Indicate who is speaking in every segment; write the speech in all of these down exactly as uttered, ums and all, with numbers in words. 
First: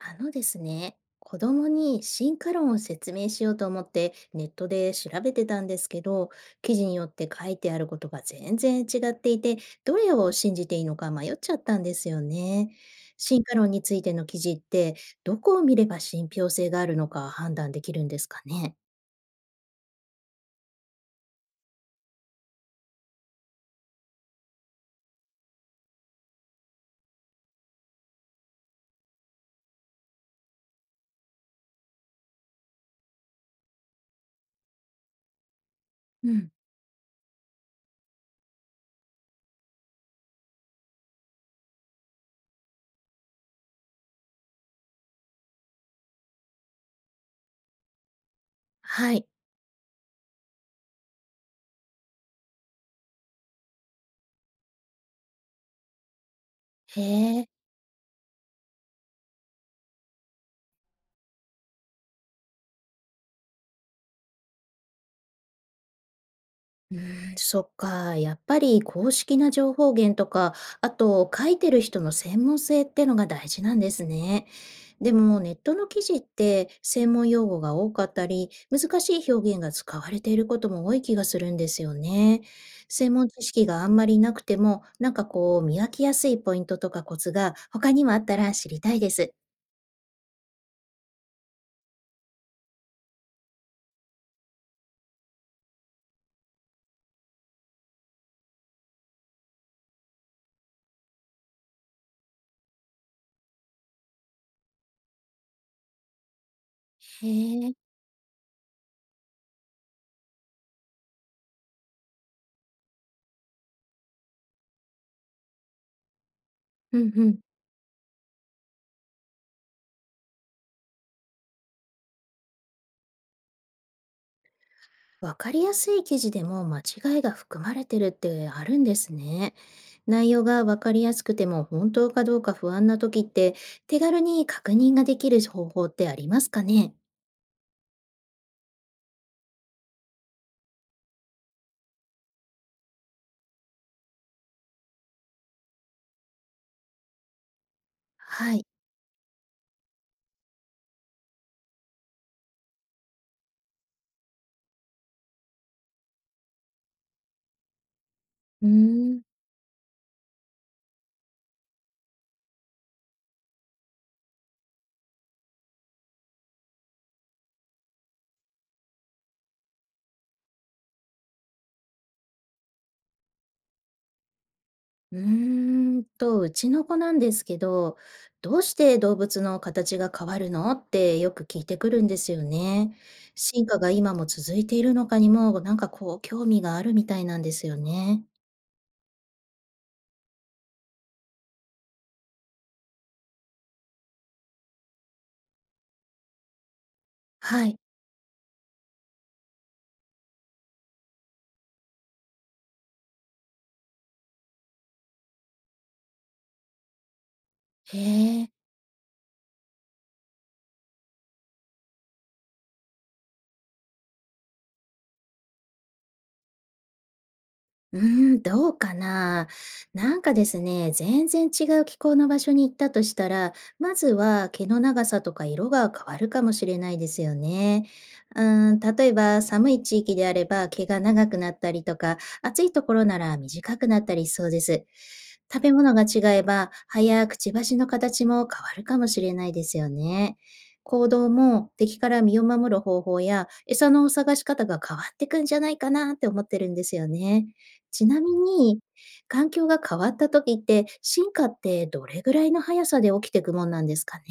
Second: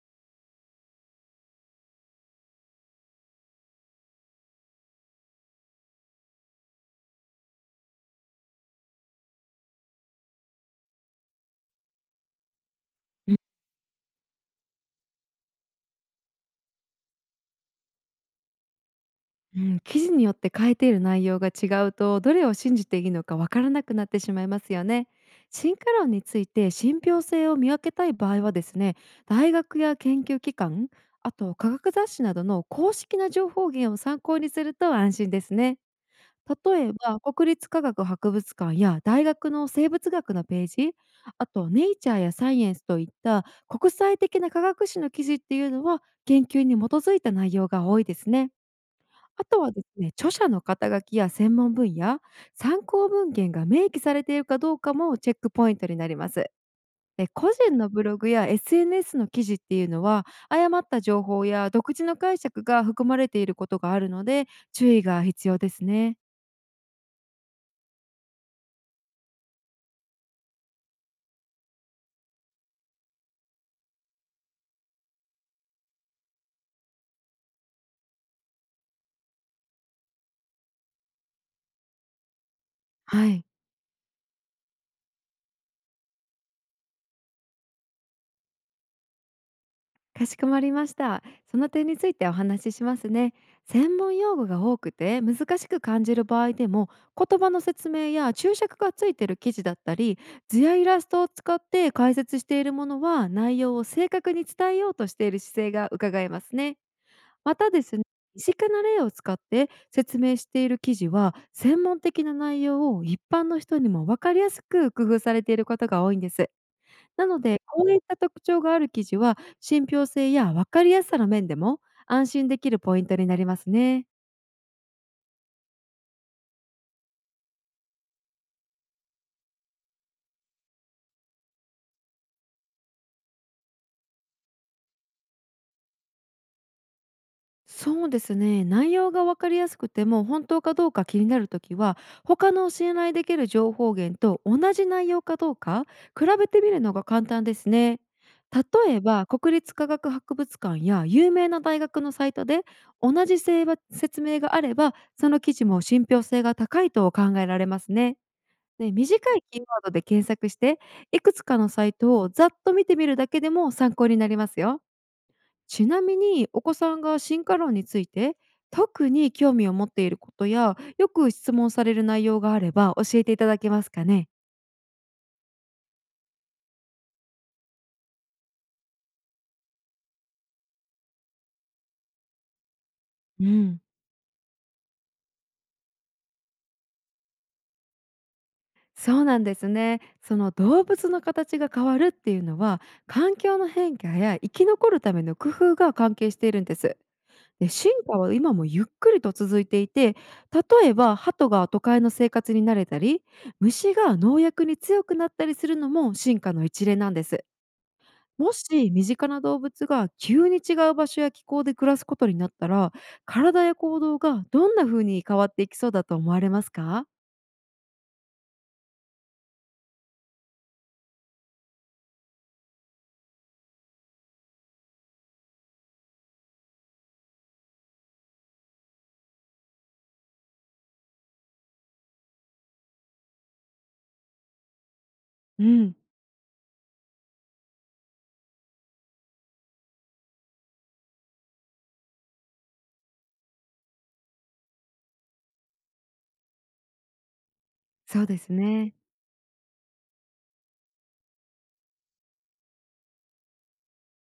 Speaker 1: あのですね、子供に進化論を説明しようと思ってネットで調べてたんですけど、記事によって書いてあることが全然違っていて、どれを信じていいのか迷っちゃったんですよね。進化論についての記事って、どこを見れば信憑性があるのか判断できるんですかね。
Speaker 2: うん、記事によって書いている内容が違うとどれを信じていいのかわからなくなってしまいますよね。進化論について信憑性を見分けたい場合はですね、大学や研究機関、あと科学雑誌などの公式な情報源を参考にすると安心ですね。
Speaker 1: うん。
Speaker 2: 例えば国立科学博物館や大学の生物学のページ、あと「ネイチャー」や「サイエンス」といった国際的な科学誌の記事っていうのは研究に基づいた内容が多いですね。
Speaker 1: はい。
Speaker 2: あとはですね、著者の肩書きや専門分野、参考文献が明記されているかどうかもチェックポイントになります。
Speaker 1: へ
Speaker 2: で、
Speaker 1: え。
Speaker 2: 個人のブログや エスエヌエス の記事っていうのは誤った情報や独自の解釈が含まれていることがあるので、注意が必要ですね。
Speaker 1: うーん、そっか。やっぱり公式な情報源とか、あと書いてる人の専門性ってのが大事なんですね。でもネットの記事って専門用語が多かったり、難しい表現が使われていることも多い気がするんですよね。専
Speaker 2: は
Speaker 1: 門知
Speaker 2: い。
Speaker 1: 識があんまりなくても、なんかこう見分けやすいポイントとかコツが他にもあったら知りたいです。
Speaker 2: かしこまりました。その点についてお話ししますね。専門用語が多くて難しく感じる場合でも、言葉の説明や注釈がついている記事だったり、図やイラストを使って解説しているものは内容を正確に伝えようとしている姿勢がうかがえますね。
Speaker 1: へ
Speaker 2: また
Speaker 1: え。
Speaker 2: ですね、身近な例を使って説明している記事は専門的な内容を一般の人にも分かりやすく工夫されていることが多いんです。
Speaker 1: うんう
Speaker 2: な
Speaker 1: ん。
Speaker 2: ので、こういった特徴がある記事は、信憑性や分かりやすさの面でも安心できるポイントになりますね。
Speaker 1: わかりやすい記事でも間違いが含まれてるってあるんですね。内容がわかりやすくても本当かどうか不安な時って手軽に確認ができる方法ってありますかね。
Speaker 2: そうですね、内容が分かりやすくても本当かどうか気になるときは、他の信頼できる情報源と同じ内容かどうか比べてみるのが簡単ですね。
Speaker 1: はい。
Speaker 2: 例えば国立科学博物館や有名な大学のサイトで同じせいば説明があれば、その記事も信憑性が高いと考えられますね。
Speaker 1: うー
Speaker 2: ね、短
Speaker 1: ん
Speaker 2: いキーワードで検索して、いくつかのサイトをざっと見てみるだけでも参考になりますよ。ちなみにお子さんが進化論について特に興味を持っていることやよく質問される内容があれば教えていただけますかね。
Speaker 1: うーんと、うちの子なんですけど、どうして動物の形が変わるのってよく聞いてくるんですよね。
Speaker 2: う
Speaker 1: 進化
Speaker 2: ん、
Speaker 1: が今も続いているのかにも、なんかこう、興味があるみたいなんですよね。
Speaker 2: そうなんですね。その動物の形が変わるっていうのは、環境の変化や生き残るための工夫が関係しているんです。
Speaker 1: は
Speaker 2: で、
Speaker 1: い。
Speaker 2: 進化は今もゆっくりと続いていて、例えば鳩が都会の生活に慣れたり、虫が農薬に強くなったりするのも進化の一例なんです。
Speaker 1: へえ。
Speaker 2: もし身近な動物が急に違う場所や気候で暮らすことになったら、体や行動がどんな風に変わっていきそうだと思われますか。
Speaker 1: うーん、どうかな。なんかですね、全然違う気候の場所に行ったとしたら、まずは毛の長さとか色が変わるかもしれないですよね。うーん、例えば寒い地域であれば毛が長くなったりとか、暑いところなら短くなったりしそうです。食
Speaker 2: う
Speaker 1: べ物
Speaker 2: ん、
Speaker 1: が違えば、葉やくちばしの形も変わるかもしれないですよね。行動も敵から身を守る方法や餌の探し方が変わってくんじゃないかなって思ってるんですよね。ちな
Speaker 2: そう
Speaker 1: み
Speaker 2: です
Speaker 1: に、
Speaker 2: ね。
Speaker 1: 環境が変わった時って、進化ってどれぐらいの速さで起きていくもんなんですかね？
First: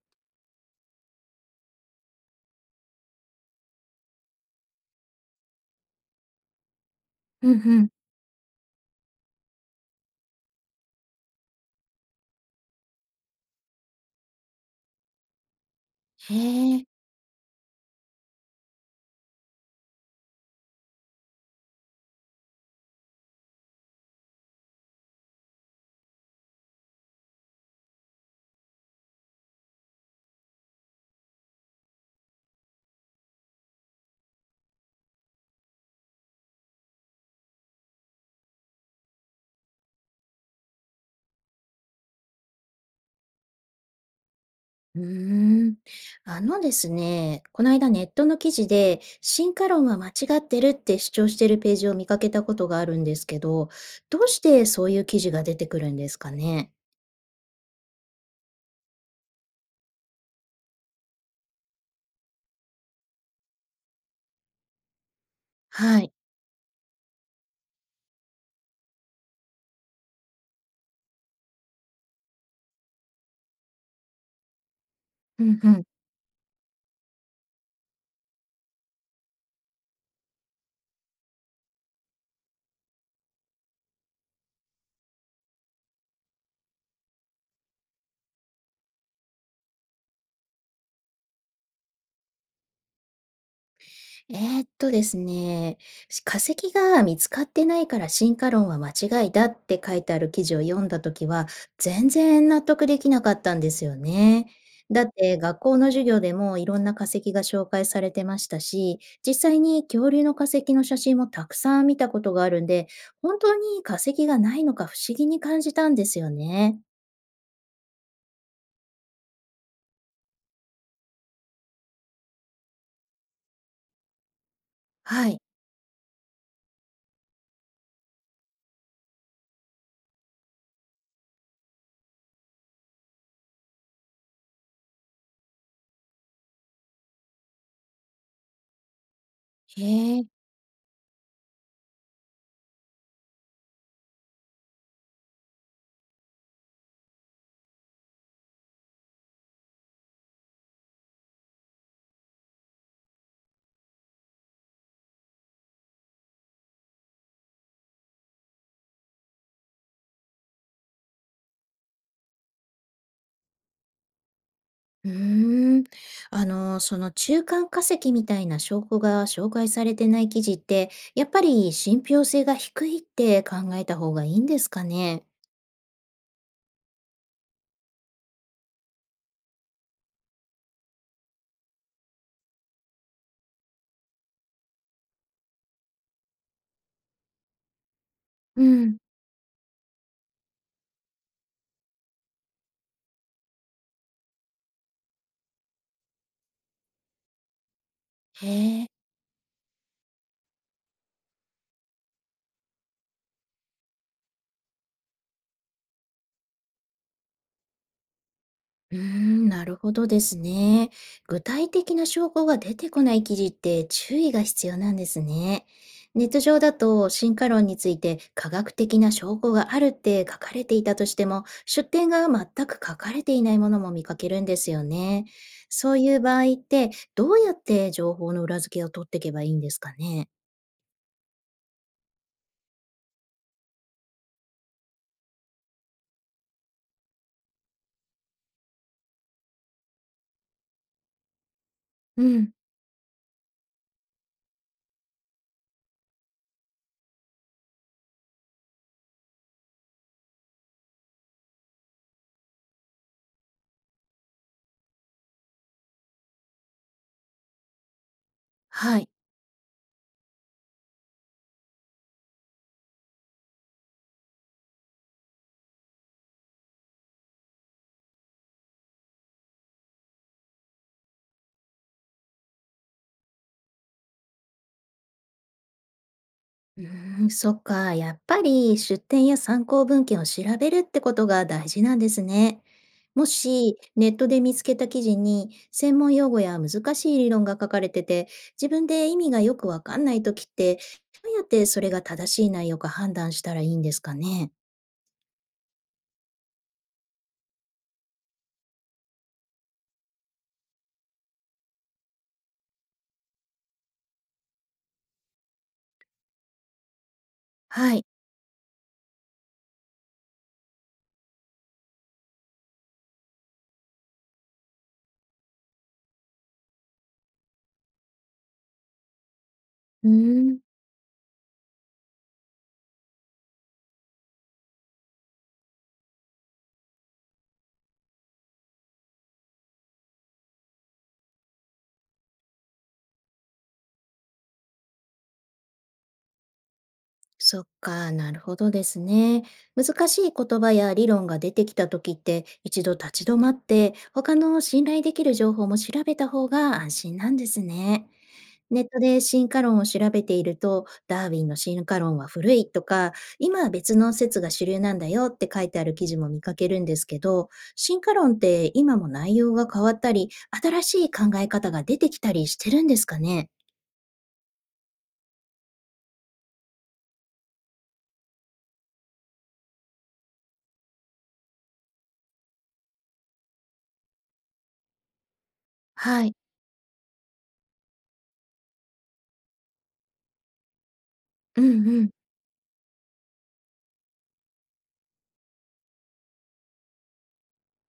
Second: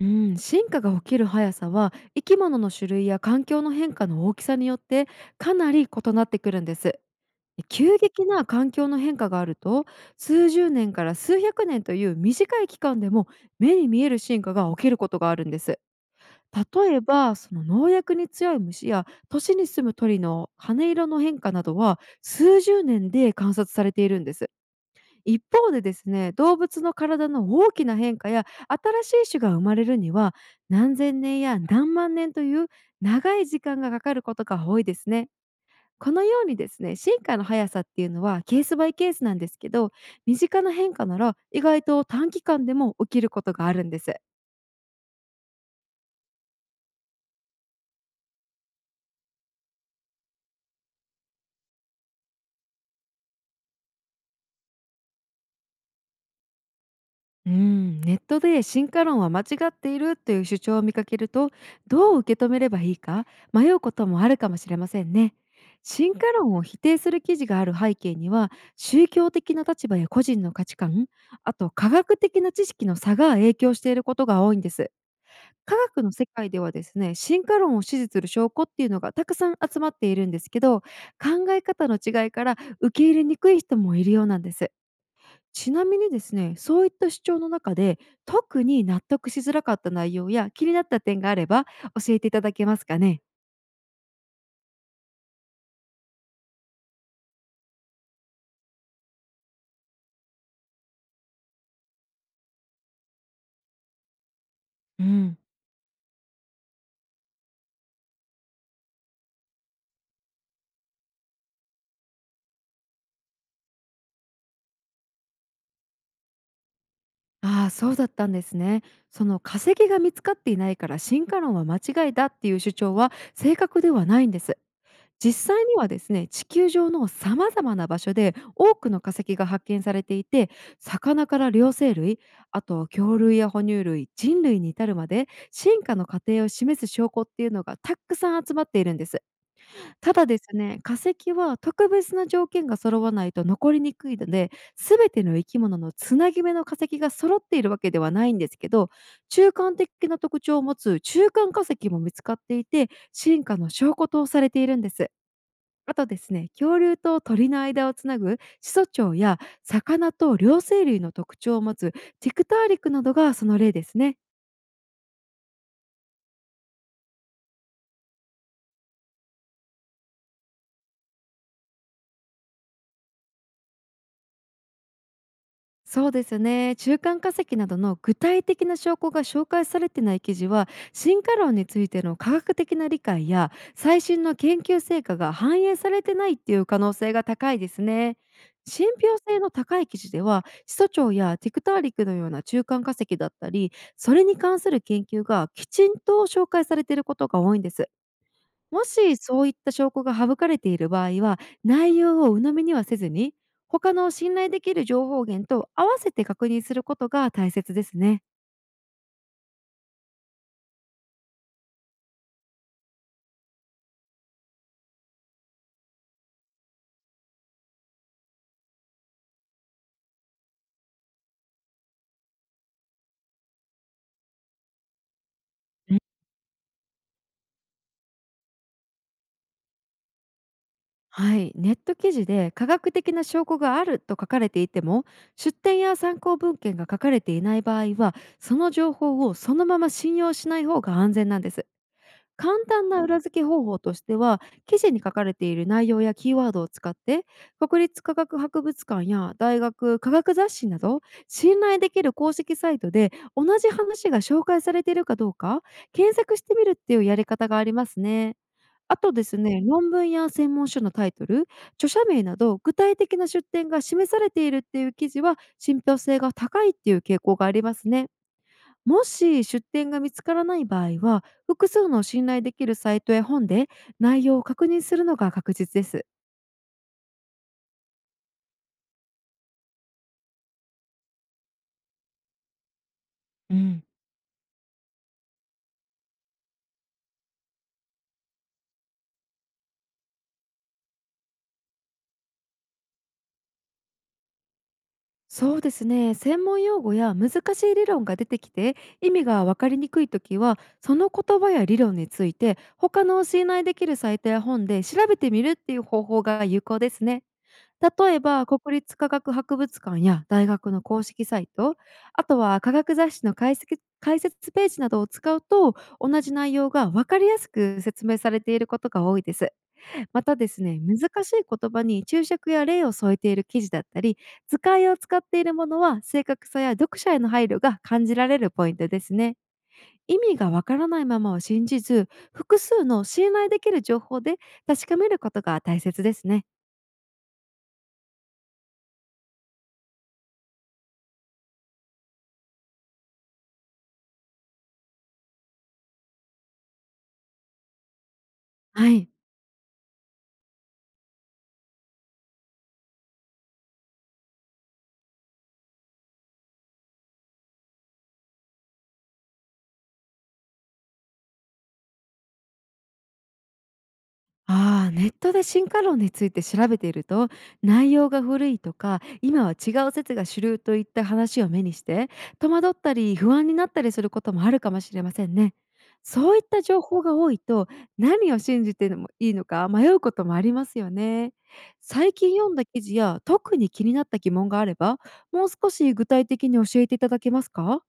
Speaker 2: うん、進化が起きる速さは生き物の種類や環境の変化の大きさによってかなり異なってくるんです。
Speaker 1: うんうん。
Speaker 2: 急激な環境の変化があると、数十年から数百年という短い期間でも目に見える進化が起きることがあるんです。
Speaker 1: へえ。
Speaker 2: 例えばその農薬に強い虫や都市に住む鳥の羽色の変化などは数十年で観察されているんです。一方でですね、動物の体の大きな変化や新しい種が生まれるには何千年や何万年という長い時間がかかることが多いですね。このようにですね、進化の速さっていうのはケースバイケースなんですけど、身近な変化なら意外と短期間でも起きることがあるんです。
Speaker 1: うーん。あのですね、この間ネットの記事で、進化論は間違ってるって主張してるページを見かけたことがあるんですけど、どうしてそういう記事が出てくるんですかね？
Speaker 2: うん、ネットで進化論は間違っているという主張を見かけると、どう受け止めればいいか迷うこともあるかもしれませんね。
Speaker 1: はい。
Speaker 2: 進化論を否定する記事がある背景には、宗教的な立場や個人の価値観、あと科学的な知識の差が影響していることが多いんです。
Speaker 1: ううんう
Speaker 2: 科
Speaker 1: ん。
Speaker 2: 学の世界ではですね、進化論を支持する証拠っていうのがたくさん集まっているんですけど、考え方の違いから受け入れにくい人もいるようなんです。ちなみにですね、そういった主張の中で特に納得しづらかった内容や気になった点があれば教えていただけますかね。
Speaker 1: えーっとですね、し化石が見つかってないから進化論は間違いだって書いてある記事を読んだときは、全然納得できなかったんですよね。だ
Speaker 2: う
Speaker 1: って
Speaker 2: ん、
Speaker 1: 学校の授業でもいろんな化石が紹介されてましたし、実際に恐竜の化石の写真もたくさん見たことがあるんで、本当に化石がないのか不思議に感じたんですよね。
Speaker 2: ああそうだったんですね。その化石が見つかっていないから進化論は間違いだっていう主張は正確ではないんです。
Speaker 1: はい。
Speaker 2: 実際にはですね、地球上のさまざまな場所で多くの化石が発見されていて、魚から両生類、あと恐竜や哺乳類、人類に至るまで進化の過程を示す証拠っていうのがたくさん集まっているんです。た
Speaker 1: へえ。
Speaker 2: だですね、化石は特別な条件が揃わないと残りにくいので、全ての生き物のつなぎ目の化石が揃っているわけではないんですけど、中間的な特徴を持つ中間化石も見つかっていて、進化の証拠とされているんです。あとですね、恐竜と鳥の間をつなぐ始祖鳥や魚と両生類の特徴を持つティクターリクなどがその例ですね。
Speaker 1: うーん。あの、その中間化石みたいな証拠が紹介されてない記事って、やっぱり信憑性が低いって考えた方がいいんですかね。
Speaker 2: そうですね、中間化石などの具体的な証拠が紹介されてない記事は、進化論についての科学的な理解や最新の研究成果が反映されてないっていう可能性が高いですね。
Speaker 1: う
Speaker 2: 信
Speaker 1: ん。
Speaker 2: 憑性の高い記事では始祖鳥やティクターリクのような中間化石だったり、それに関する研究がきちんと紹介されていることが多いんです。
Speaker 1: へ
Speaker 2: も
Speaker 1: え。
Speaker 2: しそういった証拠が省かれている場合は、内容を鵜呑みにはせずに、他の信頼できる情報源と合わせて確認することが大切ですね。
Speaker 1: うーん、なるほどですね。具体的な証拠が出てこない記事って注意が必要なんですね。ネット上だと進化論について科学的な証拠があるって書かれていたとしても、出典が全く書かれていないものも見かけるんですよね。そ
Speaker 2: う
Speaker 1: う
Speaker 2: ん、
Speaker 1: いう場合ってどうやって情報の裏付けを取っていけばいいんですかね。
Speaker 2: はい、ネット記事で科学的な証拠があると書かれていても、出典や参考文献が書かれていない場合はその情報をそのまま信用しない方が安全なんです。
Speaker 1: うん。
Speaker 2: 簡単な裏付け方法としては、記事に書かれている内容やキーワードを使って、国立科学博物館や大学、科学雑誌など、信頼できる公式サイトで同じ話が紹介されているかどうか、検索してみるっていうやり方がありますね。あ
Speaker 1: はい。
Speaker 2: とですね、論文や専門書のタイトル、著者名など具体的な出典が示されているっていう記事は信憑性が高いっていう傾向がありますね。もし出典が見つからない場合は、複数の信頼できるサイトや本で内容を確認するのが確実です。
Speaker 1: うーん、そっか。やっぱり出典や参考文献を調べるってことが大事なんですね。も
Speaker 2: う
Speaker 1: し
Speaker 2: ん。
Speaker 1: ネットで見つけた記事に専門用語や難しい理論が書かれてて、自分で意味がよくわかんないときって、どうやってそれが正しい内容か判断したらいいんですかね。
Speaker 2: そうですね、専門用語や難しい理論が出てきて意味が分かりにくい時は、その言葉や理論について他の信頼できるサイトや本で調べてみるっていう方法が有効ですね。
Speaker 1: はい。
Speaker 2: 例えば、国立科学博物館や大学の公式サイト、あとは科学雑誌の解析解説ページなどを使うと、同じ内容が分かりやすく説明されていることが多いです。
Speaker 1: う
Speaker 2: またで
Speaker 1: ーん。
Speaker 2: すね、難しい言葉に注釈や例を添えている記事だったり、図解を使っているものは正確さや読者への配慮が感じられるポイントですね。意味がわからないままを信じず、複数の信頼できる情報で確かめることが大切ですね。
Speaker 1: そっか、なるほどですね。難しい言葉や理論が出てきた時って、一度立ち止まって、他の信頼できる情報も調べた方が安心なんですね。ネッ
Speaker 2: は
Speaker 1: ト
Speaker 2: い。
Speaker 1: で進化論を調べていると、ダーウィンの進化論は古いとか、今は別の説が主流なんだよって書いてある記事も見かけるんですけど、進化論って今も内容が変わったり、新しい考え方が出てきたりしてるんですかね。
Speaker 2: ああ、ネットで進化論について調べていると、内容が古いとか今は違う説が主流といった話を目にして、戸惑ったり不安になったりすることもあるかもしれませんね。
Speaker 1: は
Speaker 2: そ
Speaker 1: い。
Speaker 2: ういった情報が多いと、何を信じてもいいのか迷うこともありますよね。
Speaker 1: うんうん。
Speaker 2: 最近読んだ記事や特に気になった疑問があれば、もう少し具体的に教えていただけますか。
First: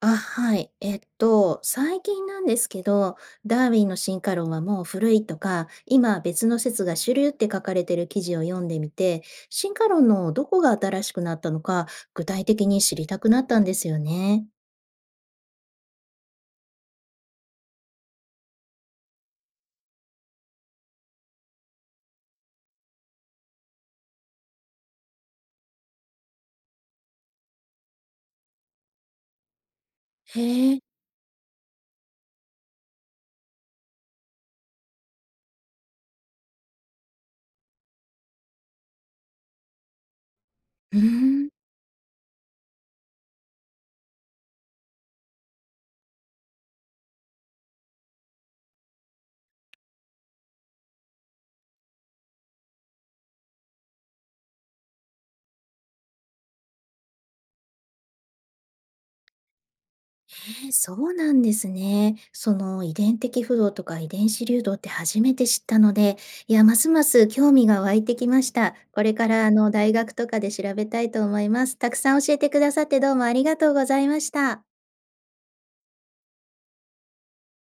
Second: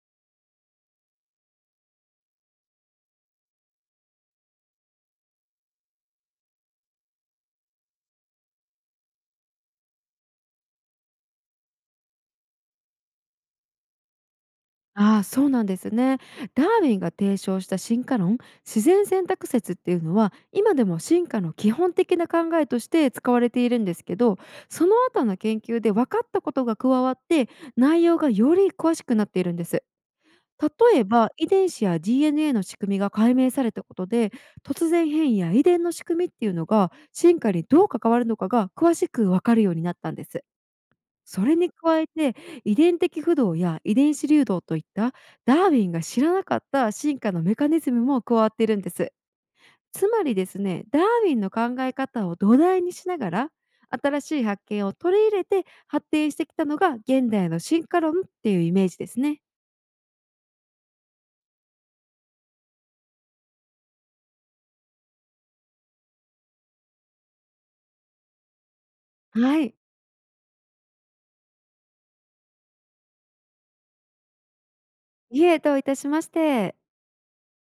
Speaker 1: あ、はい。えっと、最近なんですけど、ダーウィンの進化論はもう古いとか、今別の説が主流って書かれてる記事を読んでみて、進化論のどこが新しくなったのか、具体的に知りたくなったんですよね。
Speaker 2: ああ、そうなんですね。ダーウィンが提唱した進化論、自然選択説っていうのは、今でも進化の基本的な考えとして使われているんですけど、その後の研究で分かったことが加わって、内容がより詳しくなっているんです。
Speaker 1: へえ。
Speaker 2: 例えば、遺伝子や ディーエヌエー の仕組みが解明されたことで、突然変異や遺伝の仕組みっていうのが進化にどう関わるのかが詳しく分かるようになったんです。
Speaker 1: うー
Speaker 2: そ
Speaker 1: ん。
Speaker 2: れに加えて、遺伝的不動や遺伝子流動といったダーウィンが知らなかった進化のメカニズムも加わっているんです。つまりですね、ダーウィンの考え方を土台にしながら、新しい発見を取り入れて発展してきたのが現代の進化論っていうイメージですね。
Speaker 1: え、そうなんですね。その遺伝的不動とか遺伝子流動って初めて知ったので、いや、ますます興味が湧いてきました。これからあ
Speaker 2: は
Speaker 1: の
Speaker 2: い。
Speaker 1: 大学とかで調べたいと思います。たくさん教えてくださってどうもありがとうございました。
Speaker 2: いえ、どういたしまして。